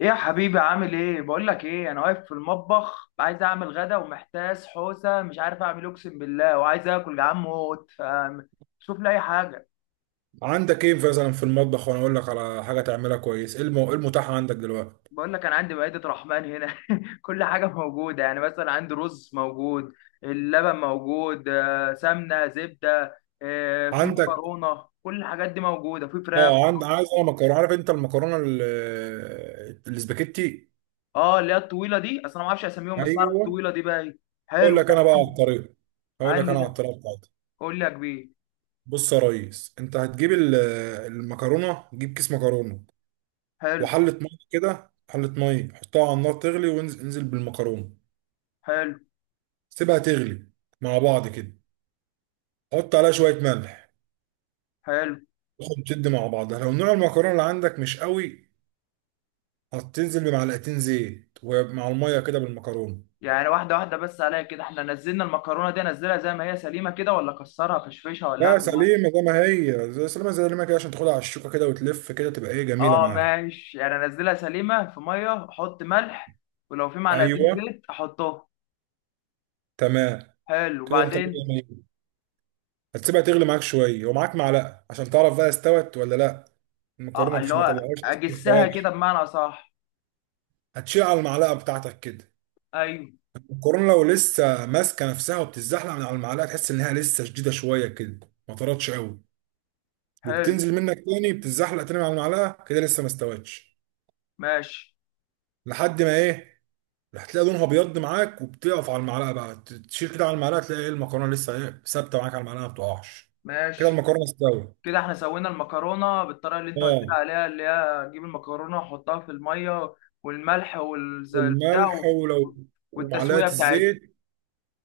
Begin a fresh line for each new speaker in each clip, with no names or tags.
ايه يا حبيبي؟ عامل ايه؟ بقول لك ايه، انا واقف في المطبخ عايز اعمل غدا ومحتاس حوسه مش عارف اعمل إيه، اقسم بالله وعايز اكل جعان موت ف شوف لي اي حاجه.
عندك ايه مثلا في المطبخ وانا اقول لك على حاجه تعملها كويس؟ ايه إيه المتاح عندك دلوقتي؟
بقول لك انا عندي مائده رحمن هنا كل حاجه موجوده، يعني مثلا عندي رز موجود، اللبن موجود، سمنه زبده، في
عندك
مكرونه، كل الحاجات دي موجوده، في فراخ.
اه عايز انا مكرونه. عارف انت الاسباجيتي؟
اه اللي هي الطويله دي اصلا ما اعرفش اسميهم، بس اعرف
ايوه.
الطويله دي بقى إيه.
اقول
حلو
لك
ده.
انا بقى على الطريقه اقول لك
عندي
انا على
ده.
الطريقه بتاعتي.
قول لي يا كبير.
بص يا ريس، انت هتجيب المكرونه، جيب كيس مكرونه
حلو.
وحله ميه كده، حله ميه حطها على النار تغلي، وانزل بالمكرونه.
حلو.
سيبها تغلي مع بعض كده، حط عليها شويه ملح
حلو.
تاخد تشد مع بعضها. لو نوع المكرونه اللي عندك مش قوي، هتنزل بمعلقتين زيت ومع الميه كده بالمكرونه.
يعني واحدة واحدة بس عليا كده، احنا نزلنا المكرونة دي انزلها زي ما هي سليمة كده، ولا اكسرها فشفشها، ولا
لا،
اعمل معاها؟
سليمه زي ما هي، زي سليمه زي ما كده عشان تاخدها على الشوكه كده وتلف كده، تبقى ايه، جميله
اه
معاك.
ماشي، يعني انزلها سليمة في مية احط ملح، ولو في
ايوه،
معلقتين زيت احطهم.
تمام.
حلو،
كده انت مية
وبعدين؟
مية. هتسيبها تغلي معاك شويه، ومعاك معلقه عشان تعرف بقى استوت ولا لا.
اه
المكرونه
اللي
مش ما
هو
طلعهاش لسه، ما
اجسها كده
استوتش.
بمعنى صح؟
هتشيل على المعلقه بتاعتك كده،
ايوه.
المكرونه لو لسه ماسكه نفسها وبتتزحلق من على المعلقه، تحس انها لسه شديده شويه كده، ما طرتش قوي،
حلو.
وبتنزل منك تاني، بتتزحلق تاني على المعلقه كده، لسه ما استوتش.
ماشي.
لحد ما ايه، هتلاقي لونها ابيض معاك، وبتقف على المعلقه بقى، تشيل كده على المعلقه تلاقي ايه، المكرونه لسه ايه، ثابته معاك على المعلقه، ما بتقعش. كده
ماشي.
المكرونه استوت.
كده احنا سوينا المكرونة بالطريقة اللي انت قلت لي
اه،
عليها، اللي هي اجيب المكرونة واحطها في المية والملح والبتاع
والملح، ولو ومعلقه
والتسوية بتاعتها.
الزيت.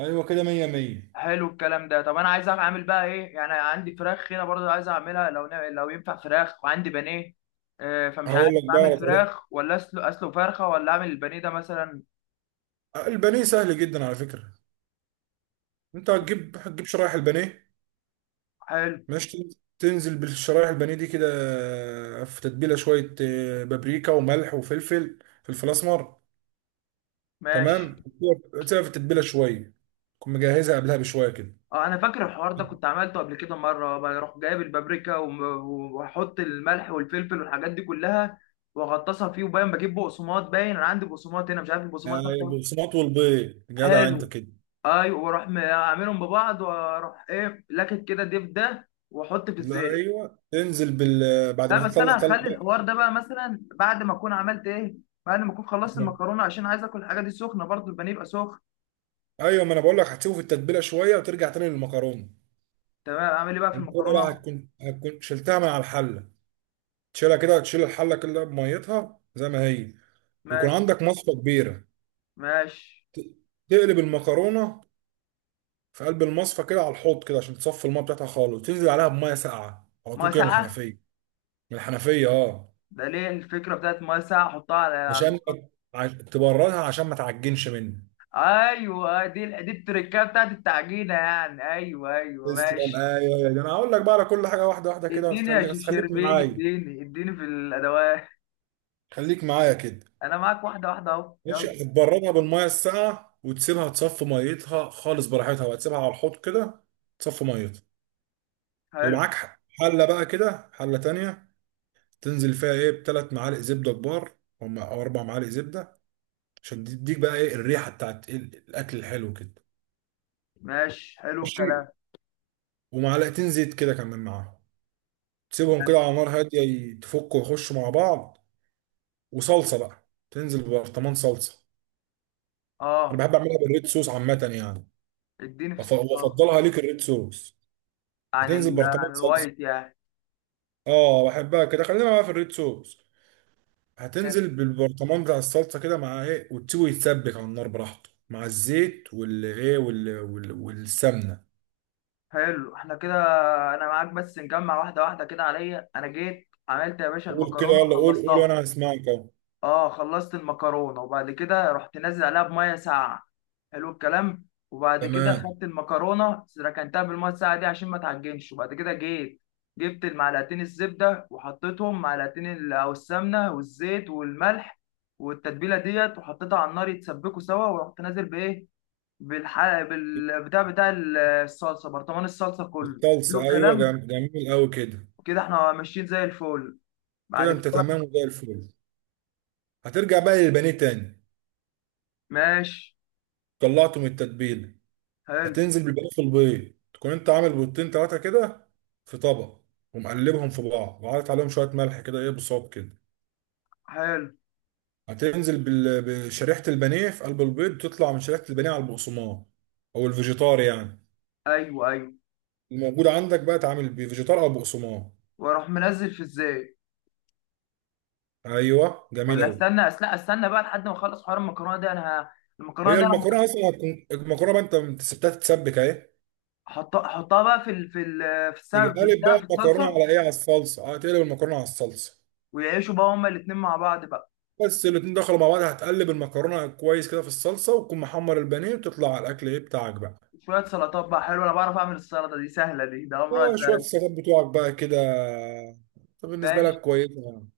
ايوه كده، مية مية.
حلو الكلام ده. طب انا عايز اعمل بقى ايه؟ يعني عندي فراخ هنا برضه عايز اعملها، لو لو ينفع فراخ، وعندي بانيه فمش
هقول
عارف
لك بقى
اعمل
على طريقه.
فراخ، ولا اسلق فرخه، ولا اعمل البانيه ده مثلا.
آه، البانيه سهل جدا على فكره. انت هتجيب شرايح البانيه.
حلو.
ماشي، تنزل بالشرايح البانيه دي كده. آه، في تتبيله شويه، آه، بابريكا وملح وفلفل، فلفل اسمر.
ماشي.
تمام، تسيبها في التتبيله شويه، تكون مجهزها قبلها بشويه كده.
اه انا فاكر الحوار ده، كنت عملته قبل كده مره، بروح جايب البابريكا واحط الملح والفلفل والحاجات دي كلها واغطسها فيه، وباين بجيب بقسماط، باين انا عندي بقسماط هنا، مش عارف البقسماط ده
يعني
بتاعه.
البقسماط والبيض، جدع انت
حلو.
كده.
ايوه، واروح اعملهم ببعض، واروح ايه لكت كده ديب ده واحط في
لا،
الزيت.
ايوه، تنزل بال بعد
لا
ما
بس
تطلع
انا
طلع
هخلي الحوار ده بقى مثلا بعد ما اكون عملت ايه، بعد ما اكون خلصت
بقى.
المكرونه، عشان عايز اكل الحاجه دي سخنه، برضو البانيه يبقى سخن.
ايوه، ما انا بقول لك هتسيبه في التتبيله شويه، وترجع تاني للمكرونه.
تمام، اعمل ايه بقى في
المكرونه بقى
المكرونه؟
هتكون شلتها من على الحله، تشيلها كده، تشيل الحله كلها بميتها زي ما هي. ويكون
ماشي.
عندك مصفى كبيره،
ماشي.
ت- تقلب المكرونه في قلب المصفى كده على الحوض كده عشان تصفي الميه بتاعتها خالص، وتنزل عليها بميه ساقعه على
ميه
طول كده من
ساقعه؟
الحنفيه. من الحنفيه، اه.
ده ليه الفكره بتاعت ميه ساقعه احطها على
عشان
المكرونه؟
تبردها عشان ما تعجنش منك.
ايوه، دي التركه بتاعت التعجينه يعني. ايوه. ايوه،
تسلم،
ماشي.
ايوه يا ده، انا هقول لك بقى على كل حاجه واحده واحده كده،
اديني يا
وتخليك
شيف
بس، خليك
شربين،
معايا
اديني اديني في الادوات.
خليك معايا كده.
انا معاك واحده واحده اهو يلا.
ماشي، هتبردها بالميه الساقعه، وتسيبها تصفي ميتها خالص براحتها، وهتسيبها على الحوض كده تصفي ميتها.
حلو.
ومعاك حله بقى كده، حله تانية، تنزل فيها ايه، ب3 معالق زبده كبار، او 4 معالق زبده، عشان تديك بقى ايه، الريحه بتاعت الاكل الحلو كده.
ماشي. حلو
ماشي.
الكلام.
ومعلقتين زيت كده كمان معاهم، تسيبهم
ماشي.
كده على نار هاديه يتفكوا ويخشوا مع بعض. وصلصه بقى، تنزل ببرطمان صلصه. انا
اه
بحب اعملها بالريد صوص عامه يعني.
اديني في الصوصات.
وافضلها ليك الريد صوص. هتنزل
عن
برطمان صلصه،
الوايت يعني؟
اه بحبها كده، خلينا بقى في الريد صوص. هتنزل بالبرطمان بتاع الصلصه كده مع ايه، وتسيبه يتسبك على النار براحته مع الزيت والايه والسمنه.
حلو، احنا كده. انا معاك بس نجمع واحده واحده كده عليا، انا جيت عملت يا باشا
قول كده
المكرونه
يلا، قول قول،
خلصتها.
وانا هسمعك اهو.
اه خلصت المكرونه، وبعد كده رحت نازل عليها بميه ساقعه. حلو الكلام. وبعد كده
تمام.
خدت المكرونه ركنتها بالميه الساقعه دي عشان ما تعجنش، وبعد كده جيت جبت المعلقتين الزبده وحطيتهم معلقتين او السمنه والزيت والملح، والتتبيله ديت وحطيتها على النار يتسبكوا سوا، ورحت نازل بايه، بالحلقة بالبتاع بتاع الصلصة، برطمان الصلصة كله. حلو
الصلصه ايوه،
الكلام.
جميل قوي كده.
كده احنا ماشيين زي الفل. بعد
كده انت
كده
تمام وزي الفل. هترجع بقى للبانيه تاني،
ماشي.
طلعته من التتبيله،
حلو.
هتنزل بالباقي في البيض. تكون انت عامل بيضتين ثلاثه كده في طبق، ومقلبهم في بعض، وعارف عليهم شويه ملح كده، ايه، بصوب كده.
حلو.
هتنزل بشريحه البانيه في قلب البيض، تطلع من شريحه البانيه على البقسماط، او الفيجيتار يعني،
ايوه. ايوه،
الموجود عندك بقى، تعمل بفيجيتار او بقسماط.
واروح منزل في ازاي؟
ايوه، جميل
ولا
قوي.
استنى لا استنى بقى لحد ما اخلص حوار المكرونة دي، انا المكرونة
هي
دي انا
المكرونه اصلا هتكون، المكرونه بقى انت سبتها تتسبك اهي.
هحطها احطها بقى في
تيجي
السمك في
قالب
البتاع
بقى
في
المكرونه
الصلصة.
على ايه، على الصلصه، هتقلب المكرونه على الصلصه.
ويعيشوا بقى هما الاتنين مع بعض بقى.
بس الاتنين دخلوا مع بعض، هتقلب المكرونه كويس كده في الصلصه، وتكون محمر البانيه، وتطلع على الاكل ايه بتاعك بقى.
شوية سلطات بقى. حلو، انا بعرف اعمل السلطة دي، سهلة دي، ده امرها
اه، شويه
سهل.
السلطات بتوعك بقى كده. طب بالنسبه
ماشي.
لك كويسه يعني؟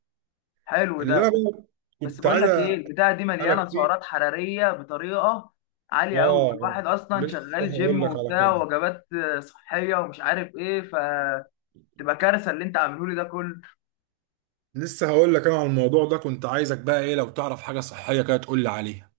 حلو
اللي
ده.
انا بقى
بس
كنت
بقول
عايز
لك ايه، البتاعه دي مليانه
اسالك فيه.
سعرات حراريه بطريقه عاليه قوي،
اه،
الواحد اصلا
لسه
شغال جيم
هقول لك على
وبتاع
كده.
وجبات صحيه ومش عارف ايه، فتبقى كارثه اللي انت عامله لي ده كله.
لسه هقول لك انا على الموضوع ده، كنت عايزك بقى ايه، لو تعرف حاجه صحيه كده تقول لي عليها.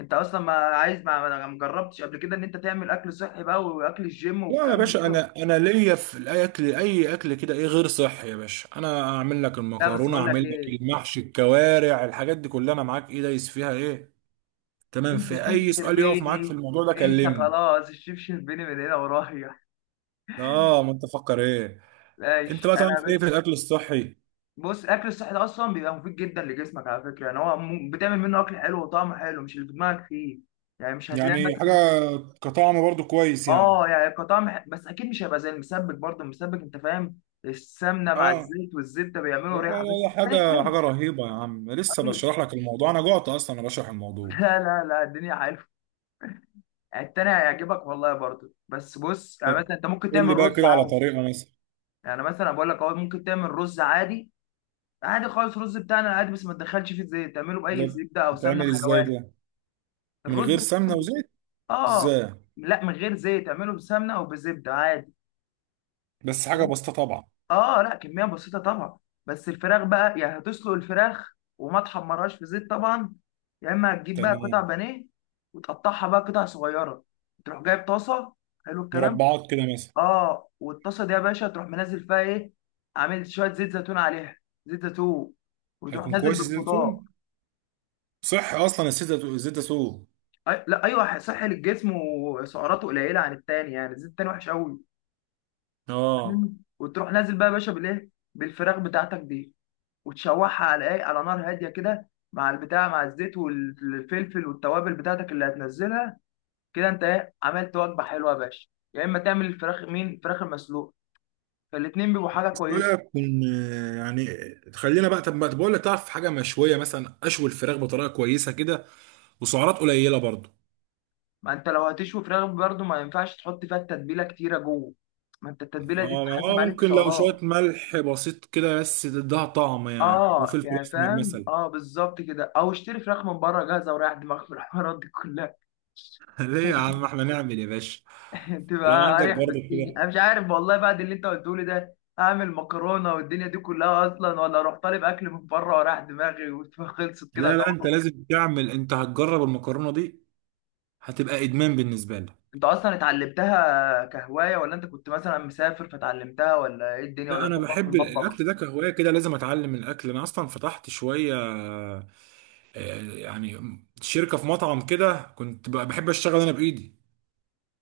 انت اصلا ما عايز ما جربتش قبل كده ان انت تعمل اكل صحي بقى، واكل الجيم
لا يا
والكلام ده
باشا،
كله؟
انا ليا في الاكل، اي اكل كده ايه غير صحي يا باشا، انا اعمل لك
لا بس
المكرونه،
بقول لك
اعمل لك
ايه،
المحشي، الكوارع، الحاجات دي كلها، انا معاك ايه، دايس فيها ايه. تمام،
انت
في
شيف
اي سؤال يقف معاك في
شربيني.
الموضوع ده
انت
كلمني.
خلاص الشيف شربيني من هنا ورايح.
اه، ما انت فكر ايه. انت
ماشي
بقى
انا يا
تعرف ايه في
باشا.
الاكل الصحي؟
بص الاكل الصحي ده اصلا بيبقى مفيد جدا لجسمك على فكره، يعني هو بتعمل منه اكل حلو وطعمه حلو، مش اللي في دماغك فيه. يعني مش هتلاقي
يعني حاجه
مثلا.
كطعم برضو كويس يعني؟
اه يعني كطعم بس اكيد مش هيبقى زي المسبك برضه، المسبك انت فاهم، السمنه مع
اه،
الزيت والزبده
لا
بيعملوا
لا
ريحه،
لا
بس
لا،
التاني
حاجه
حلو.
حاجه رهيبه يا عم، لسه
أكيد.
بشرح لك الموضوع انا جعت اصلا انا بشرح الموضوع.
لا لا لا، الدنيا حلوه. التاني هيعجبك والله برضه، بس بص
طب
يعني مثلا انت ممكن
قول لي
تعمل
بقى
رز
كده على
عادي.
طريقه مثلا.
يعني مثلا بقول لك اهو ممكن تعمل رز عادي، عادي خالص، الرز بتاعنا عادي بس ما تدخلش فيه زيت، تعمله باي
ده
زبده او سمنه
بتعمل ازاي
حيواني.
ده؟ من
الرز.
غير سمنه وزيت؟
اه.
ازاي؟
لا من غير زيت، اعمله بسمنه او بزبده عادي.
بس حاجه بسيطه طبعا.
اه، لا، كميه بسيطه طبعا. بس الفراخ بقى يعني هتسلق الفراخ، وما تحمرهاش في زيت طبعا. يا اما هتجيب بقى قطع
تمام،
بانيه، وتقطعها بقى قطع صغيره، تروح جايب طاسه. حلو الكلام.
مربعات كده مثلا.
اه والطاسه دي يا باشا تروح منزل فيها ايه، عامل شويه زيت زيتون عليها، زيت زيتون، وتروح
هيكون
نازل
كويس الزيت
بالخضار.
الزيتون. صحي اصلا الزيت الزيتون.
لا ايوه، صحي للجسم وسعراته قليله عن التاني، يعني الزيت التاني وحش قوي.
اه
وتروح نازل بقى يا باشا بالايه، بالفراخ بتاعتك دي، وتشوحها على ايه، على نار هاديه كده مع البتاع، مع الزيت والفلفل والتوابل بتاعتك اللي هتنزلها. كده انت ايه، عملت وجبه حلوه يا باشا. يا اما تعمل الفراخ مين الفراخ المسلوقه، فالاتنين بيبقوا حاجه كويسه.
بقى كن، يعني خلينا بقى. طب ما طب بقول لك، تعرف حاجه مشويه مثلا، اشوي الفراخ بطريقه كويسه كده، وسعرات قليله برضو.
ما انت لو هتشوي فراخ برضه ما ينفعش تحط فيها التتبيله كتيره جوه، ما انت التتبيله دي
آه،
بتتحسب
آه،
عليك في
ممكن لو شويه
سعرات.
ملح بسيط كده بس تديها طعم يعني،
اه
وفلفل
يعني
اسمر
فاهم،
مثلا.
اه بالظبط كده، او اشتري فراخ من بره جاهزه وريح دماغك من الحوارات دي كلها.
ليه يا عم، احنا نعمل يا باشا. لو
تبقى
عندك
اريح
برضو
بكتير،
كده.
انا مش عارف والله بعد اللي انت قلته لي ده، اعمل مكرونه والدنيا دي كلها، اصلا ولا اروح طالب اكل من بره وراح دماغي وخلصت كده
لا لا، انت
جبر.
لازم تعمل، انت هتجرب المكرونه دي، هتبقى ادمان بالنسبه لك.
انت اصلا اتعلمتها كهوايه، ولا انت كنت مثلا مسافر فتعلمتها، ولا ايه الدنيا، ولا
لا،
انت
انا
بتقف في
بحب
المطبخ؟
الاكل ده كهوايه كده، لازم اتعلم الاكل. انا اصلا فتحت شويه، آه، يعني شركة في مطعم كده، كنت بحب اشتغل انا بايدي،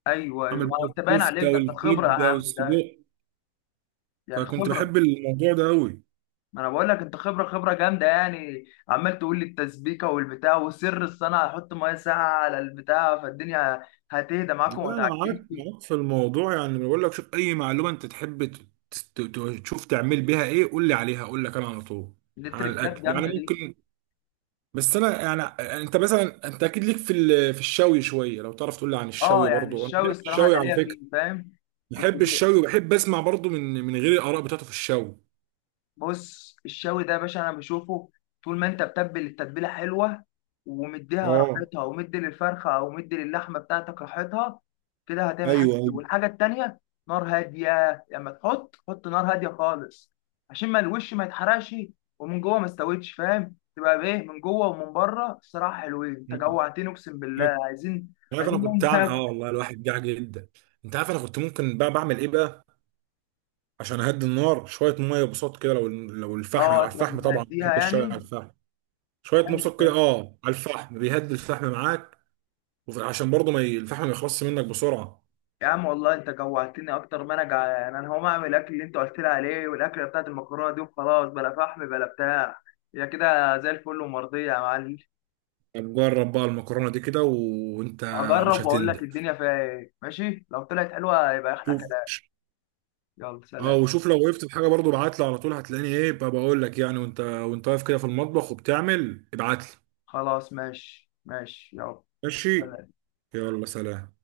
ايوه. ايوه،
اعمل بقى
انت باين عليك
الكفتة
ده، انت خبره يا
والكبدة
عم ده.
والسجق.
يعني
فكنت
خبره.
بحب الموضوع ده قوي.
ما انا بقول لك انت خبره خبره جامده، يعني عمال تقول لي التسبيكه والبتاع وسر الصنعه، هحط ميه ساقعه على البتاع فالدنيا هتهدى معاكم وما
لا انا معاك،
تعجنش.
معاك في الموضوع يعني. بقول لك شوف اي معلومة انت تحب تشوف تعمل بيها ايه، قول لي عليها، اقول لك انا على طول.
دي
عن
تريكات
الاكل يعني
جامده دي.
ممكن. بس انا يعني، آه، انت مثلا، انت اكيد ليك في في الشوي شويه، لو تعرف تقول لي عن
اه
الشوي
يعني
برضو، انا
الشاوي
بحب
الصراحه
الشوي
انا
على
ليا
فكره.
فيه فاهم، كنت
بحب
جي.
الشوي وبحب اسمع برضو من غير الاراء بتاعته في الشوي.
بص الشاوي ده يا باشا انا بشوفه طول ما انت بتبل التتبيله حلوه، ومديها
اه
راحتها ومدي للفرخه او مدي للحمه بتاعتك راحتها، كده هتعمل حاجه
ايوه.
حلوة. والحاجه التانيه، نار هاديه، لما تحط حط نار هاديه خالص عشان ما الوش ما يتحرقش ومن جوه ما استويتش، فاهم، تبقى بايه من جوه ومن بره. الصراحه حلوين، انت
مم.
جوعتني اقسم بالله، عايزين
عارف انا
عايزين
كنت
نقوم
اعمل،
ناكل.
اه والله الواحد جاع جدا. انت عارف انا كنت ممكن بقى بعمل ايه بقى، عشان اهدي النار شويه، ميه بصوت كده، لو الفحم،
اه
على
تروح
الفحم طبعا،
مهديها
بحب الشاي على
يعني.
الفحم. شويه
حلو
مبسط
ده.
كده، اه، على الفحم، بيهدي الفحم معاك. عشان برضه ما ي- الفحم ما يخلصش منك بسرعه.
يا عم والله انت جوعتني اكتر ما انا جعان، انا هقوم اعمل الاكل اللي انت قلت لي عليه، والاكله بتاعت المكرونه دي، وخلاص بلا فحم بلا بتاع. هي كده زي الفل ومرضيه يا معلم.
طب جرب بقى المكرونه دي كده، وانت مش
اجرب واقول لك
هتندم.
الدنيا فيها ايه، ماشي لو طلعت حلوه يبقى احلى
شوف،
كلام. يلا
اه،
سلام.
وشوف لو وقفت في حاجه برضه ابعت لي على طول، هتلاقيني ايه بقى، بقول لك يعني، وانت واقف كده في المطبخ وبتعمل، ابعت لي.
خلاص، ماشي ماشي، يلا
ماشي،
سلام.
يلا سلام.